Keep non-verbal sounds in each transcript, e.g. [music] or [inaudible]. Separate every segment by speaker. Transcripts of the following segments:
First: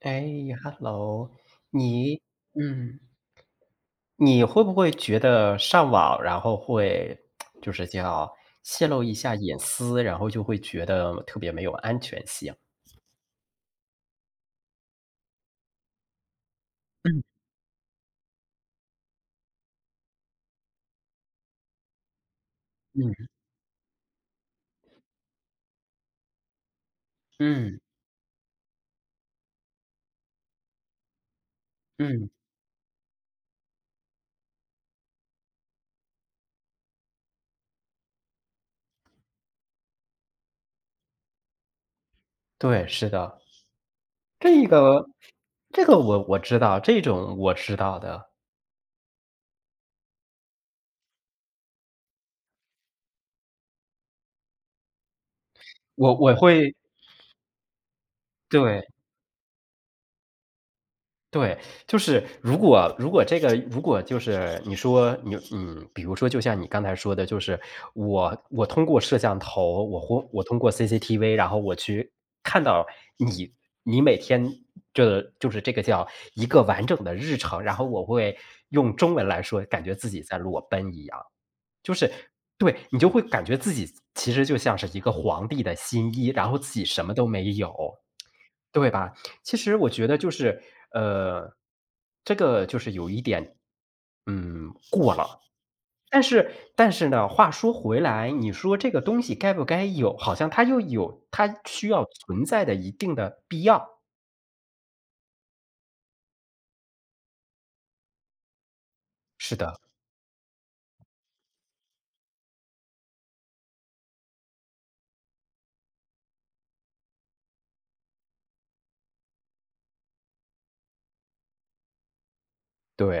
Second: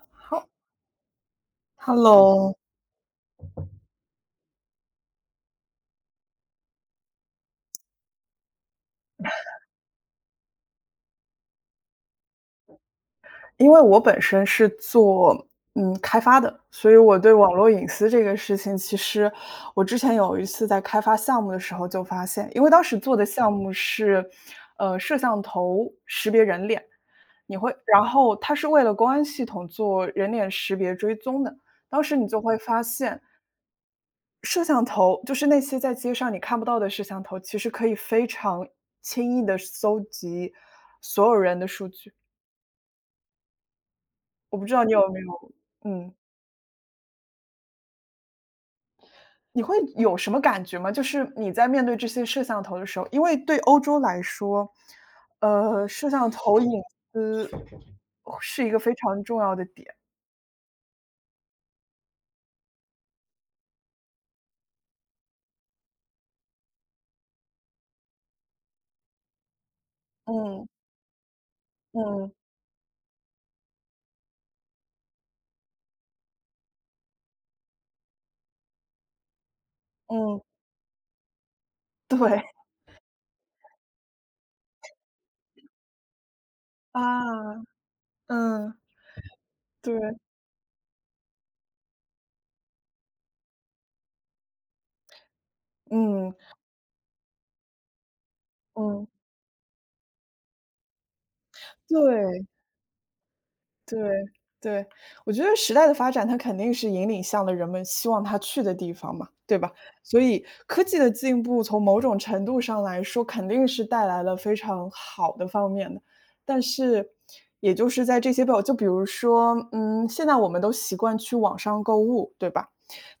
Speaker 1: 哎
Speaker 2: 哈
Speaker 1: ，Hello,你
Speaker 2: ，Hello，
Speaker 1: 嗯，你会不会觉得上网，然后会就是叫泄露一下隐私，然后就会觉得特别没有安全性？
Speaker 2: 因为我本身是做开发的，所以我对
Speaker 1: 嗯
Speaker 2: 网络隐私这个事情，其实我之前有一次在开发项目的时候就发现，因为当时做的
Speaker 1: 嗯
Speaker 2: 项目是摄像头识别人脸，
Speaker 1: 嗯
Speaker 2: 然后它是为了公安系统做人脸识别追踪的，当时你
Speaker 1: 嗯，
Speaker 2: 就会发现。摄像头就是那些在街上你看不到的摄像头，其实可以非常轻易的搜集所有人的数据。
Speaker 1: 对，是的，
Speaker 2: 我
Speaker 1: 这
Speaker 2: 不知道你
Speaker 1: 个
Speaker 2: 有没有
Speaker 1: 这个
Speaker 2: 嗯，
Speaker 1: 我知道，这种我知道的，
Speaker 2: 你会有什么感觉吗？就是你在面对这些摄像头的时候，因为对欧洲来说，摄
Speaker 1: 我
Speaker 2: 像
Speaker 1: 我
Speaker 2: 头隐
Speaker 1: 会
Speaker 2: 私是一个
Speaker 1: 对。
Speaker 2: 非常重要的点。
Speaker 1: 对，就是如果就是你说比如说就像你刚才说的，就是我通过摄像头，我通
Speaker 2: 嗯，
Speaker 1: 过 CCTV,然后我去
Speaker 2: 嗯，
Speaker 1: 看到你你每天这就是这个叫一个完整的日程，然后我会用中文来说，感觉自己在
Speaker 2: 嗯，
Speaker 1: 裸奔一样。就是
Speaker 2: 对，[laughs]
Speaker 1: 对，你就会感觉自己其实就像是一个皇帝的新衣，然后自己什么都没
Speaker 2: 啊，
Speaker 1: 有，
Speaker 2: 嗯，
Speaker 1: 对吧？其实我觉
Speaker 2: 对，
Speaker 1: 得呃，这个就是有一点，过了。但
Speaker 2: 嗯，
Speaker 1: 是但是呢，话说回来，你说这个
Speaker 2: 嗯，
Speaker 1: 东西该不该有，好像它又有它需要存
Speaker 2: 对。
Speaker 1: 在的一定的必要。
Speaker 2: 对，对，我觉得时代的发展，它肯定是引领向了人们希望它去的地方嘛，
Speaker 1: 是
Speaker 2: 对吧？
Speaker 1: 的，
Speaker 2: 所以科技的进步，从某种程度上来说，肯定是带来了非常好的方面的。但是，也就是在这些表就比如说，现在我们都习惯去网上购物，对吧？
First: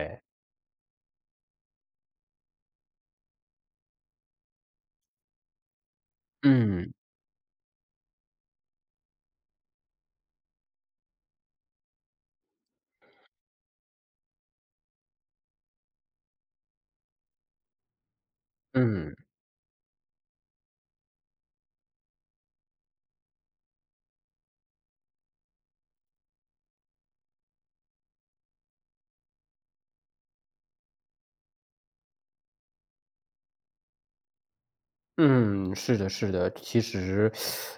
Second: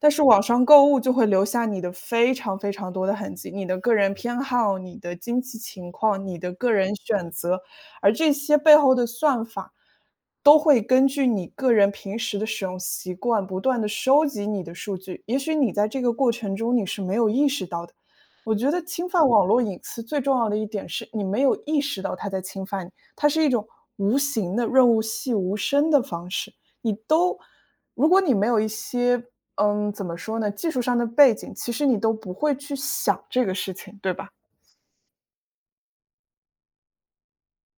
Speaker 2: 但是网上购物就会留下你的非常非常多的痕迹，你的个人偏好、你的经济情况、你的个
Speaker 1: 嗯，
Speaker 2: 人选择，而这些背后的算法都会根据你个人平时的使用习惯，不断的收集你的数据。也许你在这个过程中你是没有意识到的。我觉得侵
Speaker 1: 嗯。
Speaker 2: 犯网络隐私最重要的一点是你没有意识到它在侵犯你，它是一种无形的润物细无声的方式。你都如果你没有一些，怎么说呢，技术上的背景，其实你都不会去想这个事情，对吧？
Speaker 1: 嗯，是的，是的。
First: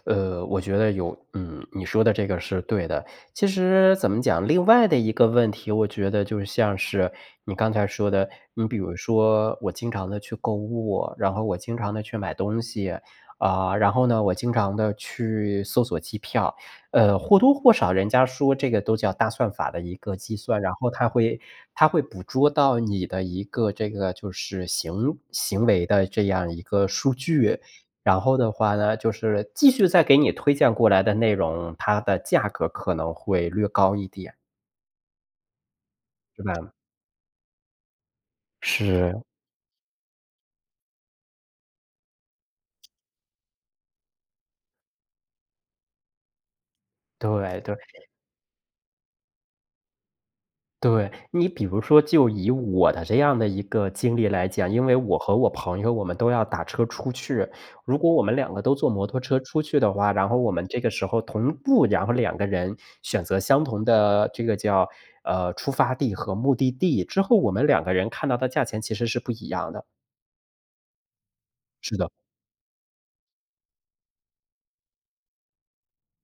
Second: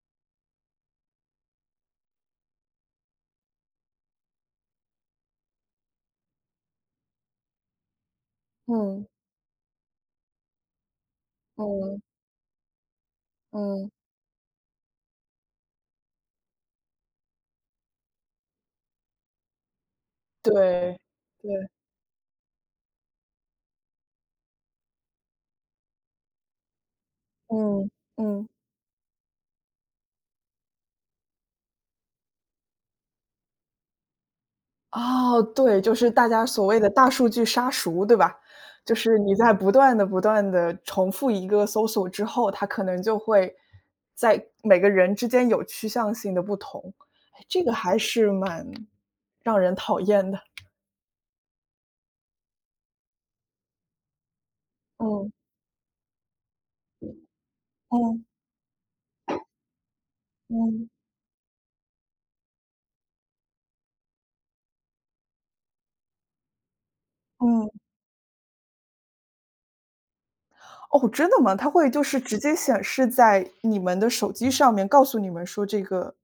Speaker 1: 我觉得你说的这个是对的。其实怎么讲，另外的一个问题，我觉得就像是你刚才说的，你比如
Speaker 2: 嗯，
Speaker 1: 说我经常的去购物，然后我经常
Speaker 2: 嗯，
Speaker 1: 的去买东西，啊，
Speaker 2: 嗯，
Speaker 1: 然后呢，我经常的去搜索机票。呃，或多或少人家说这个都叫大算法的一个计算，然后
Speaker 2: 对，对。
Speaker 1: 它会捕捉到你的一个行为的这样一个数据。
Speaker 2: 嗯，
Speaker 1: 然后
Speaker 2: 嗯，
Speaker 1: 的话呢，就是继续再给你推荐过来的内容，它的价格可能会略高一点，
Speaker 2: 哦，对，就是大
Speaker 1: 是
Speaker 2: 家
Speaker 1: 吧？
Speaker 2: 所谓的大数据杀熟，对吧？就是
Speaker 1: 是，
Speaker 2: 你在不断的、不断的重复一个搜索之后，它可能就会在每个人之间有趋向性的不同，哎，
Speaker 1: 对
Speaker 2: 这个
Speaker 1: 对。
Speaker 2: 还是蛮让人讨厌的。
Speaker 1: 对，你比如说就以我的这样的一个经历来讲，因为我
Speaker 2: 嗯，
Speaker 1: 和我朋友我们都要打车出去，如果我
Speaker 2: 嗯，
Speaker 1: 们两个都坐摩托车出去的话，然后我们这个
Speaker 2: 嗯，
Speaker 1: 时候同步，然后两个人选择相同的这个叫呃出发地和目的地之后，我们
Speaker 2: 嗯。
Speaker 1: 两个人看到的价钱其实是不一样的。
Speaker 2: 哦，真的吗？它会
Speaker 1: 是
Speaker 2: 就
Speaker 1: 的。
Speaker 2: 是直接显示在你们的手机上面，告诉你们说这个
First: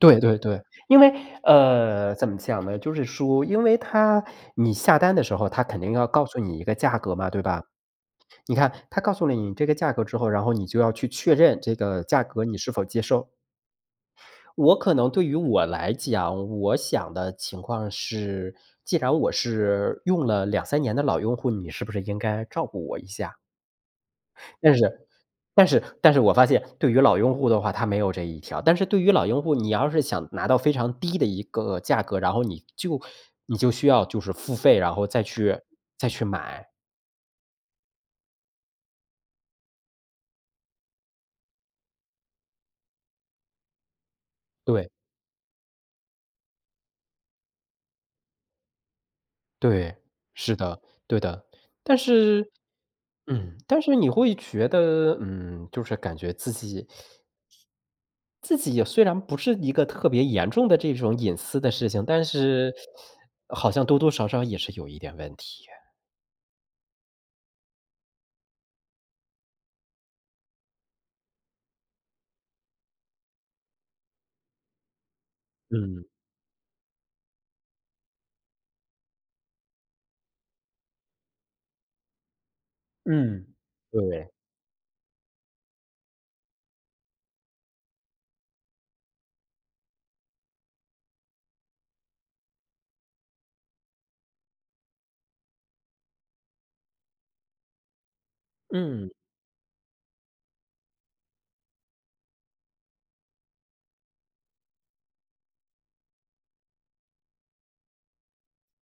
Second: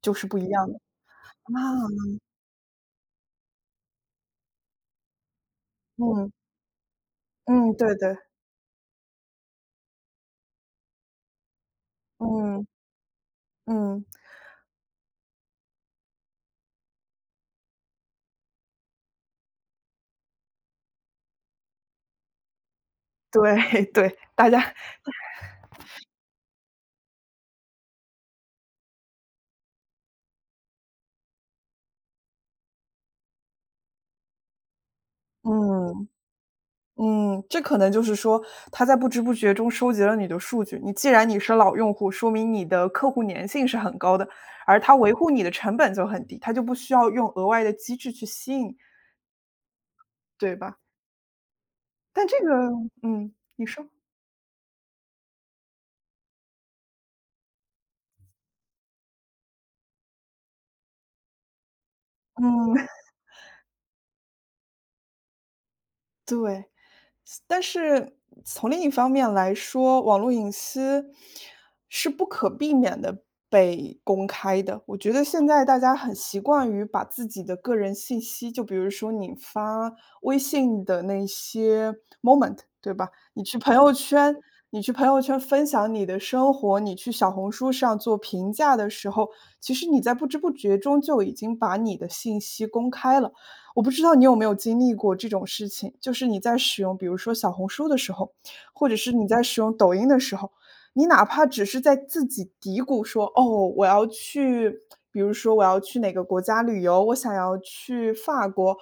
Speaker 2: 就是
Speaker 1: 对
Speaker 2: 不一
Speaker 1: 对。
Speaker 2: 样的。
Speaker 1: 因为，
Speaker 2: 啊，
Speaker 1: 怎么讲呢？就是说，因为他你下单的时候，他肯定要告
Speaker 2: 嗯，
Speaker 1: 诉你一个价格嘛，对吧？
Speaker 2: 嗯，对对，
Speaker 1: 你看，他告诉了你这个价格之后，然后你就要去确认这个价格你
Speaker 2: 嗯，
Speaker 1: 是否接受。
Speaker 2: 嗯。
Speaker 1: 我可能对于我来讲，我想的情况是，既然我是用了两三年的老用户，你是不是应该照顾我一下？
Speaker 2: 对 [laughs] 对，大家
Speaker 1: 但是但是我发现对于老用户的话，他没有这一条。但是对于老用户，你要是想拿到非常低的一个价格，然后你就需要就是付费，然后再
Speaker 2: 嗯
Speaker 1: 去买。
Speaker 2: 嗯，这可能就是说，他在不知不觉中收集了你的数据。既然你是老用户，说明你的客户粘性是很高的，而
Speaker 1: 对，
Speaker 2: 他维护你的成本就很低，他就不需要用额外的机制去吸引，
Speaker 1: 对，
Speaker 2: 对
Speaker 1: 是
Speaker 2: 吧？
Speaker 1: 的，对的。但
Speaker 2: 但这
Speaker 1: 是
Speaker 2: 个你
Speaker 1: 但
Speaker 2: 说，
Speaker 1: 是你会觉得就是感觉自己也虽然不是一个特别严重的这种隐私的事情，但
Speaker 2: 嗯，
Speaker 1: 是
Speaker 2: [laughs]
Speaker 1: 好像多多少少也是有一点问题，
Speaker 2: 对。但是从另一方面来说，网络隐私是不可避免的被公开的。我觉得现在大家
Speaker 1: 嗯。
Speaker 2: 很习惯于把自己的个人信息，就比如说你发微信的那些 moment，对吧？你
Speaker 1: 嗯，
Speaker 2: 去朋友
Speaker 1: 对，
Speaker 2: 圈你去朋友圈分享你的生活，你去小红书上做评价的时候，其实你在不知不觉中就已经把你的信息公开了。我不知道你有没有经历过这种事情，就是你在使用比如说小红书的时候，或者
Speaker 1: 嗯，
Speaker 2: 是你在使用抖音的时候，你哪怕只是在自己嘀咕说：“哦，我要去，比如说我要去哪个国家旅游，我想要去法国。”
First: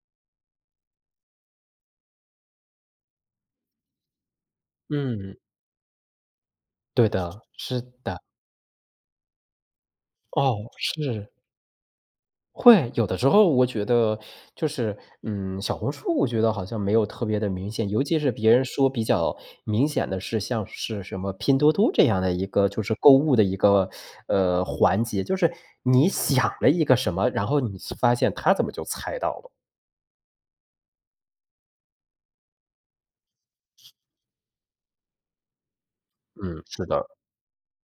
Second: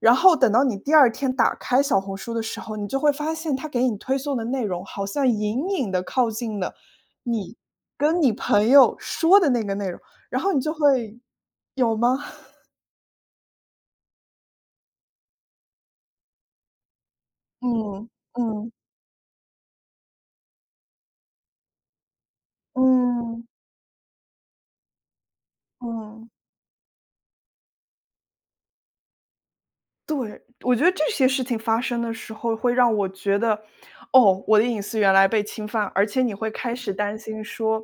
Speaker 2: 然后等到你第二天打开小红书的时候，你就会发现它给你推送的内容好像
Speaker 1: 嗯，
Speaker 2: 隐隐的靠近了
Speaker 1: 对的，
Speaker 2: 你
Speaker 1: 是的，
Speaker 2: 跟你朋友说的那个内容，然后你
Speaker 1: 哦，
Speaker 2: 就会
Speaker 1: 是，
Speaker 2: 有吗？
Speaker 1: 会，有的时候我觉得就是，小红书我觉得好像没有特别的
Speaker 2: [laughs]
Speaker 1: 明显，尤
Speaker 2: 嗯，
Speaker 1: 其是别人
Speaker 2: 嗯。
Speaker 1: 说比较明显的是像是什么拼多多这样的一个就是购物的
Speaker 2: 嗯，
Speaker 1: 一个，环节，就是你
Speaker 2: 嗯，
Speaker 1: 想了一个什么，然后你发现他怎么就猜到了，
Speaker 2: 对，我觉得这些事情发生的时候会让我觉得，哦，我的隐私原来被侵犯，而且你会
Speaker 1: 嗯，
Speaker 2: 开
Speaker 1: 是
Speaker 2: 始
Speaker 1: 的。
Speaker 2: 担心说，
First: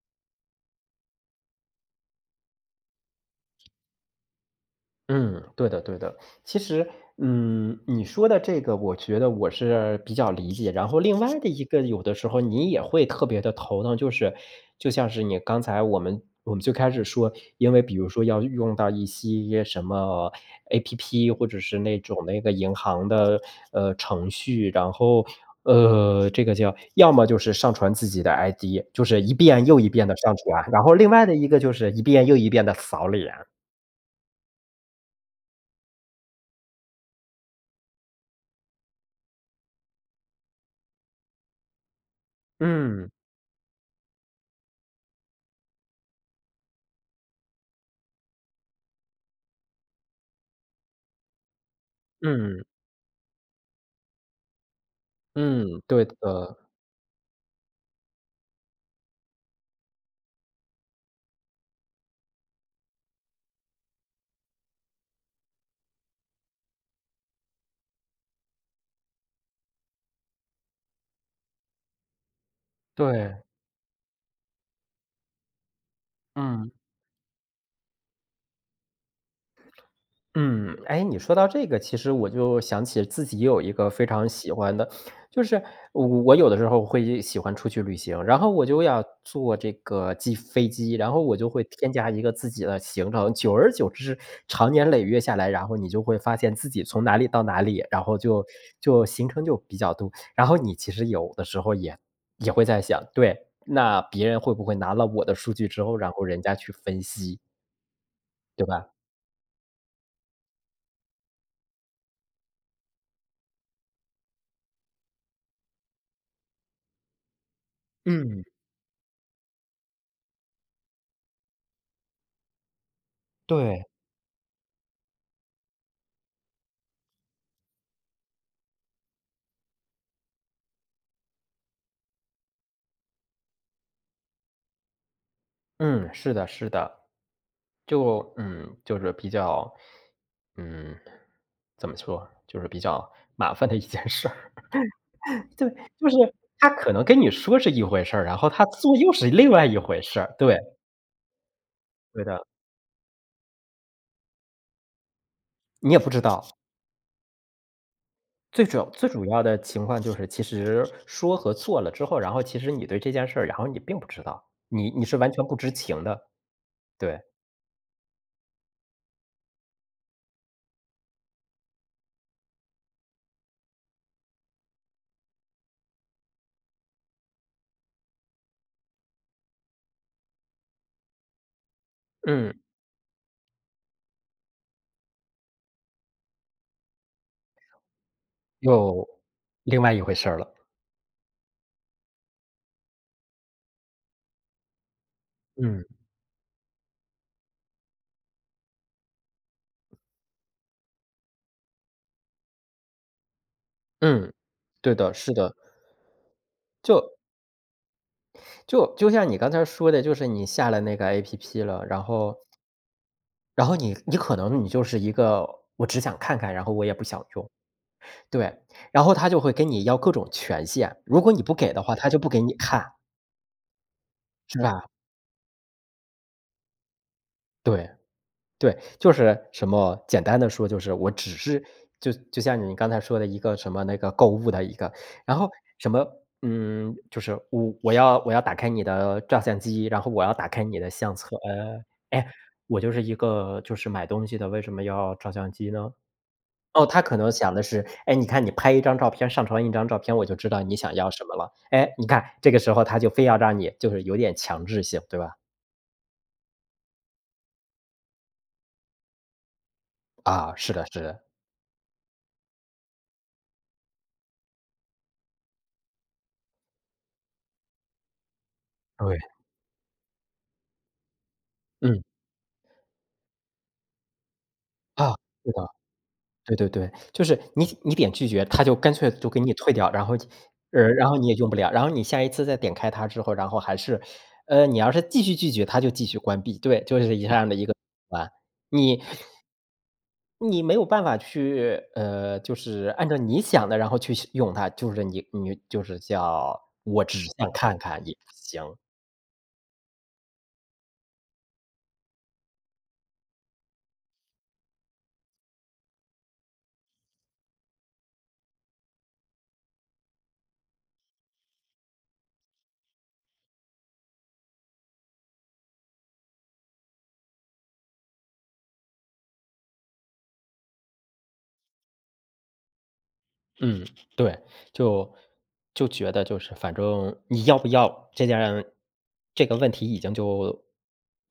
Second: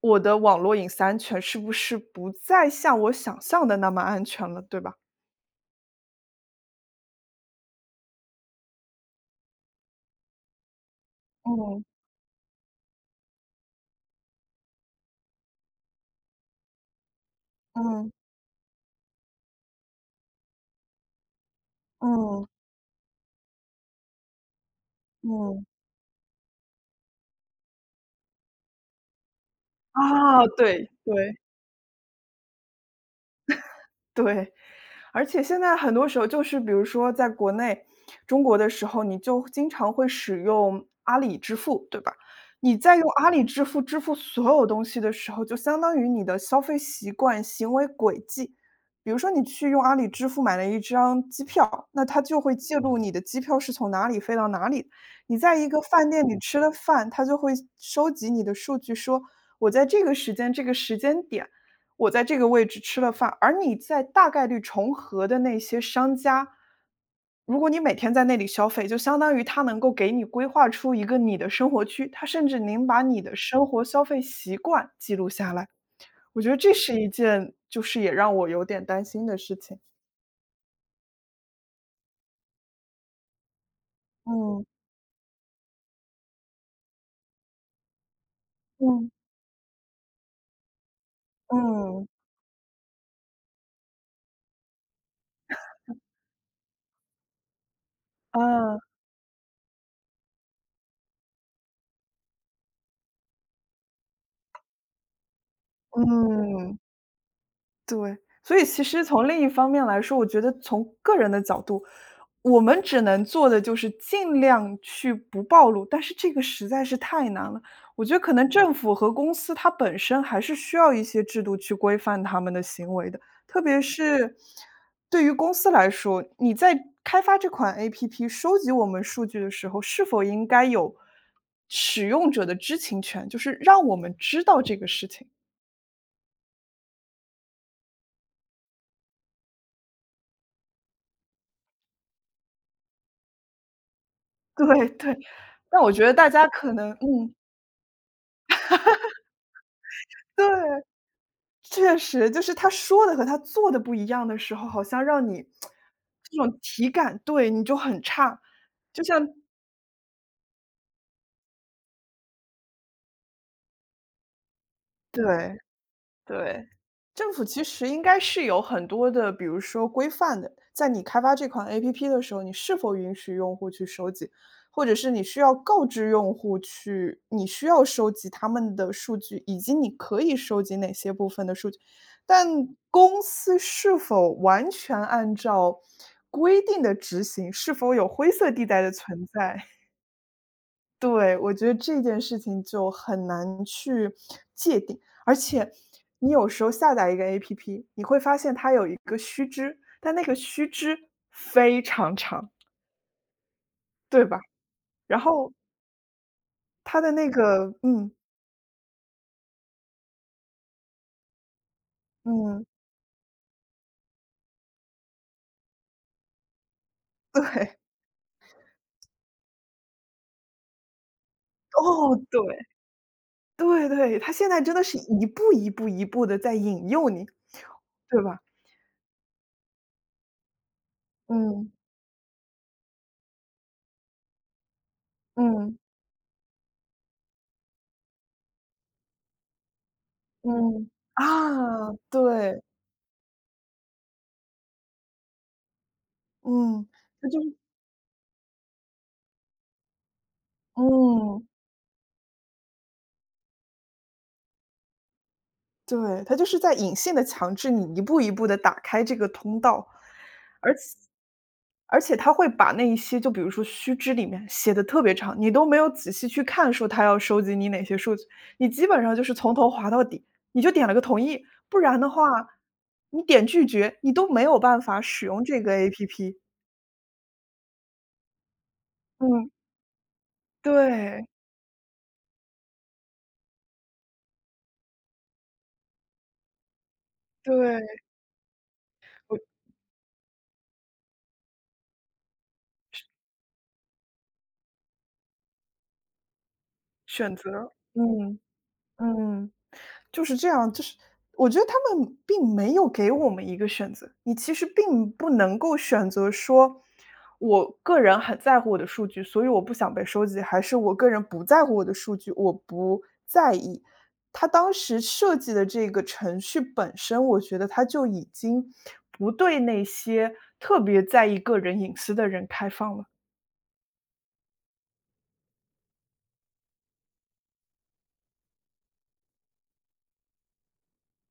Speaker 2: 我的网络隐私安全是不是不再像我想象的那么安全了，对吧？
Speaker 1: 嗯，对的对的。其实，你说的这个我觉得我是比较理解。然后另外的一个，
Speaker 2: 嗯，
Speaker 1: 有的时候你也会特别的头疼，就是就像是你刚才我们最开始说，因为比如
Speaker 2: 嗯，
Speaker 1: 说要用到一些什么 APP,或者是那种那
Speaker 2: 嗯，
Speaker 1: 个银行的，程序，
Speaker 2: 嗯，
Speaker 1: 这个叫要么就是上传自己的 ID,就是一遍又一遍的上
Speaker 2: 啊，
Speaker 1: 传，然
Speaker 2: 对，
Speaker 1: 后另外的
Speaker 2: 对，
Speaker 1: 一个就是一遍又一遍的扫脸。
Speaker 2: 对。而且现在很多时候就是比如说在国内中国的时候，你就经常会使用阿里支付，对吧？你在用
Speaker 1: 嗯，
Speaker 2: 阿里支付支付所有东西的时候，就相当于你的消费习惯、行为轨迹。比如说你去用阿里支付买了一张机票，那它就会
Speaker 1: 嗯。
Speaker 2: 记录你的机票是从哪里飞到哪里。你在一
Speaker 1: 嗯，
Speaker 2: 个
Speaker 1: 对
Speaker 2: 饭店里
Speaker 1: 的，
Speaker 2: 吃了饭，它就会收集你的数据说，我在这个时间、这个时间点我在这个位置吃了饭，而你在大概率重合的那些商家，如果你每天在那里消费，就相当于他能够给你规划出一个你的生活区，他甚至能把你
Speaker 1: 对，
Speaker 2: 的生活消费习惯记录下来。我觉得
Speaker 1: 嗯。
Speaker 2: 这是一件就是也让我有点担心的事情。
Speaker 1: 嗯，哎，你说到这个，其实我就想起自己有一个非常喜
Speaker 2: 嗯，
Speaker 1: 欢的，就是我有的时候会喜欢出去旅行，然后我就要
Speaker 2: 嗯，
Speaker 1: 坐这个机飞机，然后我就会添
Speaker 2: 嗯，
Speaker 1: 加一个自己的行程，久而久之，长年累月下来，然后你就会发现自己从哪里到哪里，然后就
Speaker 2: 嗯
Speaker 1: 就行程就比较多，然后你其实有的时候也会在想，对，那别人会不会拿了我的数据之后，然后人家去
Speaker 2: 嗯。
Speaker 1: 分析？
Speaker 2: 对，所以
Speaker 1: 对
Speaker 2: 其
Speaker 1: 吧？
Speaker 2: 实从另一方面来说，我觉得从个人的角度，我们只能做的就是尽量去不暴露，但是这个实在是太难了。我觉得可
Speaker 1: 嗯，
Speaker 2: 能政府和公司它本身还是需要一些制度去规范他们的行为的，特别
Speaker 1: 对，
Speaker 2: 是对于公司来说，你在开发这款 APP 收集我们数据的时候，是否应该有使用者的知情权，就是让我们知道这个事情。
Speaker 1: 嗯，是的，是的，就是嗯，怎么说，就是比较麻烦的一件事儿。
Speaker 2: 对对，
Speaker 1: [laughs] 对，
Speaker 2: 但我觉
Speaker 1: 就
Speaker 2: 得
Speaker 1: 是
Speaker 2: 大家
Speaker 1: 他
Speaker 2: 可能
Speaker 1: 可能跟你说是一回事儿，然后他做又是另外一回事儿。对，
Speaker 2: 对，确
Speaker 1: 对
Speaker 2: 实，就
Speaker 1: 的，
Speaker 2: 是他说的和他做的不一样的时候，好像让你
Speaker 1: 你也不知
Speaker 2: 这
Speaker 1: 道。
Speaker 2: 种体感对，你就很差，
Speaker 1: 最主要
Speaker 2: 就
Speaker 1: 最主
Speaker 2: 像
Speaker 1: 要的情况就是，其实说和做了之后，然后其实你对这件事儿，然后你并不知道，你是完全不
Speaker 2: 对。
Speaker 1: 知情的。
Speaker 2: 对，
Speaker 1: 对，
Speaker 2: 政府其实应该是有很多的，比如说规范的，在你开发这款 APP 的时候，你是否允许用户去收集，或者是你需要告知用户去，你需要收集他们的数据，以及你可以收集哪些部分的数据。但
Speaker 1: 嗯，
Speaker 2: 公司是否完全按照规定的执行，是否有灰色地带的
Speaker 1: 又
Speaker 2: 存在？
Speaker 1: 另外一回事儿了。
Speaker 2: 对，我觉得这件事情就很难去界定，而且
Speaker 1: 嗯。
Speaker 2: 你有时候下载一个 APP，你会发现它有一个须知，但那个须知对
Speaker 1: 嗯，
Speaker 2: 吧？
Speaker 1: 对的，
Speaker 2: 然
Speaker 1: 是
Speaker 2: 后
Speaker 1: 的。
Speaker 2: 它
Speaker 1: 就
Speaker 2: 的那个嗯，
Speaker 1: 就就像你刚才说的，就是你下了那个 APP 了，然后
Speaker 2: 嗯，
Speaker 1: 然后你可能你就是一个我只想看看，然后我也不想用，
Speaker 2: 对，
Speaker 1: 对。然后他就会跟你要各种权限，如果你不给的话，他
Speaker 2: 哦，
Speaker 1: 就不给
Speaker 2: 对，
Speaker 1: 你看，
Speaker 2: [laughs] 对对，它现
Speaker 1: 是
Speaker 2: 在真
Speaker 1: 吧？
Speaker 2: 的是一步一步一步的在引诱你，
Speaker 1: 对。
Speaker 2: 对吧？
Speaker 1: 对，就是什么简单的说就是我只是
Speaker 2: 嗯，
Speaker 1: 就就像你刚才说的一个什么那个购物的一个，然后
Speaker 2: 嗯，
Speaker 1: 什么，就是我要打开你的照相机，然后我要打开你的
Speaker 2: 嗯，
Speaker 1: 相册，
Speaker 2: 啊，
Speaker 1: 哎，
Speaker 2: 对，
Speaker 1: 我就是一个就是买东西的，为什么要照相机呢？哦，
Speaker 2: 嗯，
Speaker 1: 他可
Speaker 2: 那
Speaker 1: 能
Speaker 2: 就
Speaker 1: 想
Speaker 2: 是
Speaker 1: 的是，哎，你看你拍一张照片，上传一张照片，我就知道你想要什么
Speaker 2: 嗯。
Speaker 1: 了。哎，你看这个时候他就非要让你就是有点强制性，对吧？
Speaker 2: 对，它就是在隐性的强制你一步一步的打开这个通道，
Speaker 1: 啊，是
Speaker 2: 而且
Speaker 1: 的是的，
Speaker 2: 而且它会把那一些就比如说须知里面写的特别长，你都没有仔细去看说它要收集你哪些数据，你基本上
Speaker 1: 对，
Speaker 2: 就是从头滑到底，你就点了个同意，不然
Speaker 1: 嗯，
Speaker 2: 的话，你点拒绝，你都没有办法
Speaker 1: 啊，
Speaker 2: 使用
Speaker 1: 是
Speaker 2: 这
Speaker 1: 的。
Speaker 2: 个 APP。
Speaker 1: 对对对，就是你点拒绝，他就干脆就给
Speaker 2: 嗯，
Speaker 1: 你退掉，然后
Speaker 2: 对，
Speaker 1: 你也用不了，然后你下一次再点开它之后，然后还是你要是继续拒绝，它就继续关闭，对，就是一这样的一个
Speaker 2: 对，
Speaker 1: 啊，你
Speaker 2: 我
Speaker 1: 你没有办法去就是按照你想的，然后去使用它，就是你就是叫我只
Speaker 2: 选
Speaker 1: 想
Speaker 2: 择，
Speaker 1: 看看也不
Speaker 2: 嗯，
Speaker 1: 行。
Speaker 2: 嗯。就是这样，就是我觉得他们并没有给我们一个选择，你其实并不能够选择说，我个人很在乎我的数据，所以我不想被收集，还是我个人不在乎我的数据，我不在意。他当时设计的这个程序本身，我觉得他就已经不对那些特别在意个人隐私的人开放了。
Speaker 1: 嗯，对，就觉得就是反正你要不要这个问题已经就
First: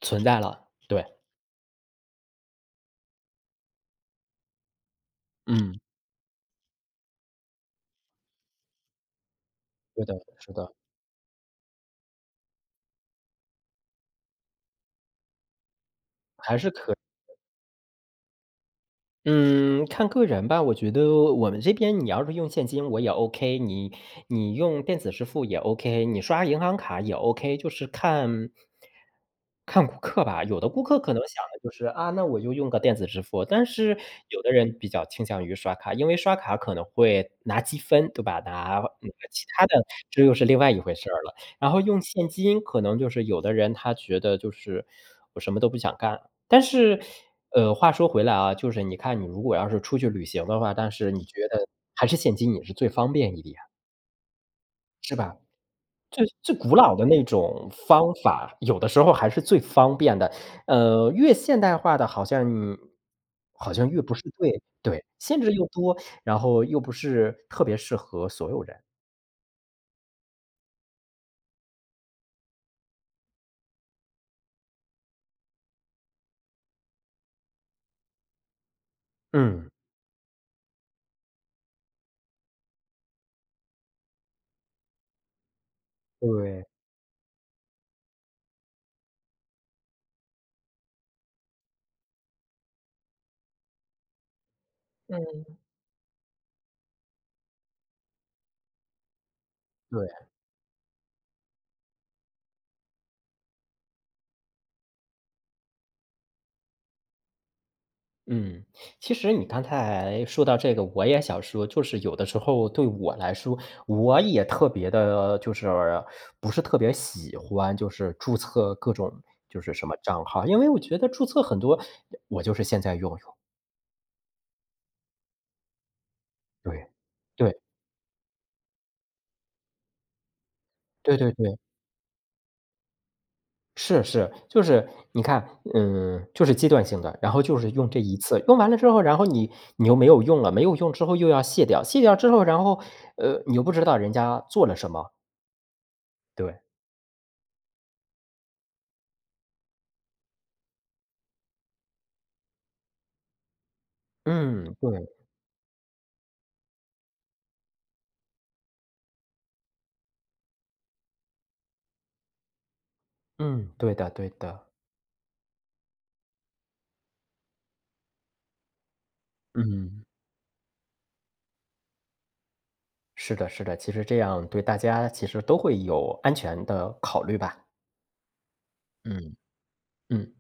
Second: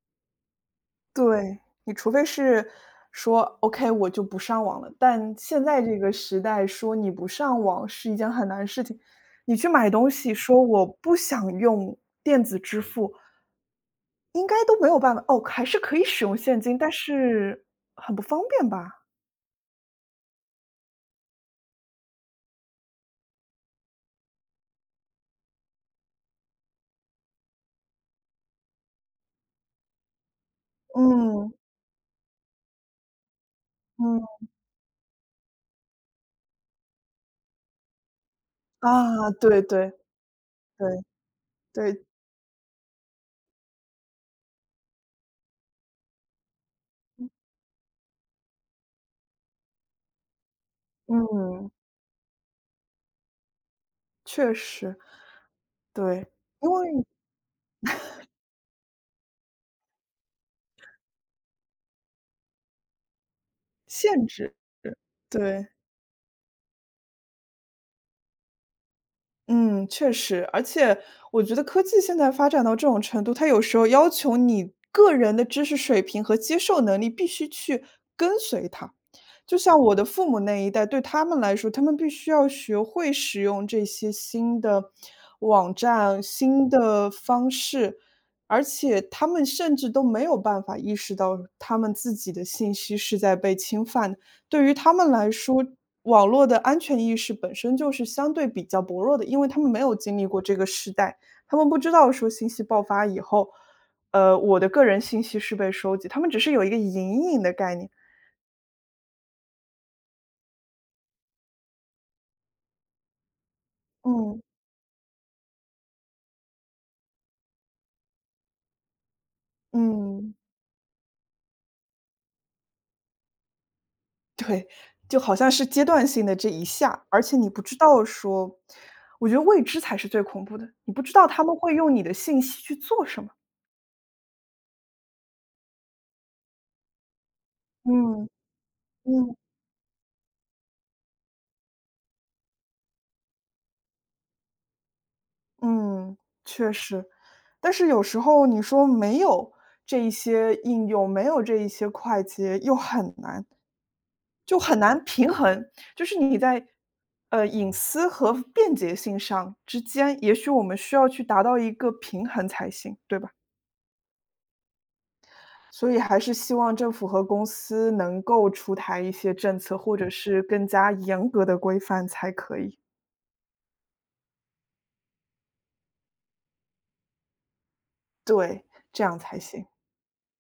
Speaker 1: 存在了，对，
Speaker 2: 对，你除非是说 “OK，我就不上网了”，但现
Speaker 1: 嗯，
Speaker 2: 在这个时代说你不上网是一件很难的事情。你去买
Speaker 1: 对
Speaker 2: 东
Speaker 1: 的，
Speaker 2: 西
Speaker 1: 是
Speaker 2: 说
Speaker 1: 的，
Speaker 2: 我不想用电子支付应该都没有办法哦，还是可以使用
Speaker 1: 还
Speaker 2: 现
Speaker 1: 是
Speaker 2: 金，但
Speaker 1: 可
Speaker 2: 是很不方便吧？
Speaker 1: 嗯，看个人吧。我觉得我们这边你要是用现金我也 OK,你用电子支付也 OK,你刷银行卡也 OK,就是看顾客吧。有的顾客可能想
Speaker 2: 嗯，
Speaker 1: 的就是啊，那我就用个电子支付，但是
Speaker 2: 嗯，
Speaker 1: 有的人比较倾向于刷卡，因为刷卡可能会拿积分，对吧？拿
Speaker 2: 啊，
Speaker 1: 其
Speaker 2: 对
Speaker 1: 他的，
Speaker 2: 对
Speaker 1: 这又是另外一回
Speaker 2: 对
Speaker 1: 事儿了。然后用
Speaker 2: 对，
Speaker 1: 现金，可能就是有的人他觉得就是我什么都不想干，但是，话说回来啊，就是你看你如果要是出去旅行的话，但是你觉得
Speaker 2: 嗯，
Speaker 1: 还是现金也是最方便一点，
Speaker 2: 确实，
Speaker 1: 是吧？最
Speaker 2: 对，
Speaker 1: 最
Speaker 2: 因
Speaker 1: 古老的
Speaker 2: 为
Speaker 1: 那种方法，有的时候还是最方便的。呃，越现代化的好像好像越不是
Speaker 2: 限制，
Speaker 1: 对对，限制又
Speaker 2: 对。
Speaker 1: 多，然后又不是特别适合所有人。
Speaker 2: 嗯，确实，而且我觉得科技现在发展到这种程度，它有时候要求你个人的知识水平和接受能力必须去跟随它。就
Speaker 1: 嗯，
Speaker 2: 像我的父母那一代，对他们来说，他们必须要学会使用这些新的网站、
Speaker 1: 对，
Speaker 2: 新的方式，而且他们甚至都没有办法意识到他们自己的信息是在被侵犯的。对于他们来
Speaker 1: 嗯。
Speaker 2: 说，网络的安全意识本身就是相对比较薄弱的，因为他们没有
Speaker 1: 对。
Speaker 2: 经历过这个时代，他们不知道说信息爆发以后，我的个人信息是被收集，他们只是有一个隐隐的概念。
Speaker 1: 嗯，其实你刚才说到这个，我也想说，就是有的时候对我来说，我
Speaker 2: 嗯，
Speaker 1: 也特别的，就是不是特别喜欢，就是注册各种就是什么账
Speaker 2: 嗯，
Speaker 1: 号，因为我觉得注册很多，我就是现在用
Speaker 2: 对，就好像是阶段性的这一
Speaker 1: 对，
Speaker 2: 下，而且你
Speaker 1: 对，
Speaker 2: 不知道说我觉得未知才是最恐怖的，你不知
Speaker 1: 对
Speaker 2: 道
Speaker 1: 对
Speaker 2: 他们
Speaker 1: 对，
Speaker 2: 会用你的信息去做什么。
Speaker 1: 是是，就是你看，就是阶段性的，然后就是用这一
Speaker 2: 嗯，
Speaker 1: 次，用完了之后，然后
Speaker 2: 嗯。
Speaker 1: 你你又没有用了，没有用之后又要卸掉，卸掉之后，你又不知道人家做了什么，
Speaker 2: 嗯，
Speaker 1: 对。
Speaker 2: 确实。但是有时候你说没有这一些应用，没有这一些快捷，又很难就
Speaker 1: 嗯，
Speaker 2: 很难
Speaker 1: 对，
Speaker 2: 平衡。就是你在，隐私和便捷性上之间，也许我们需要去达到一个平衡才行，对吧？
Speaker 1: 嗯，对的对的。
Speaker 2: 所以还是希望政府和公司能够出台一些政策，或
Speaker 1: 嗯，
Speaker 2: 者是更加严格的规范才可以。
Speaker 1: 是的是的，其实这样对大家其实都会有安全的考虑吧。
Speaker 2: 对，这样
Speaker 1: 嗯，
Speaker 2: 才行。
Speaker 1: 嗯。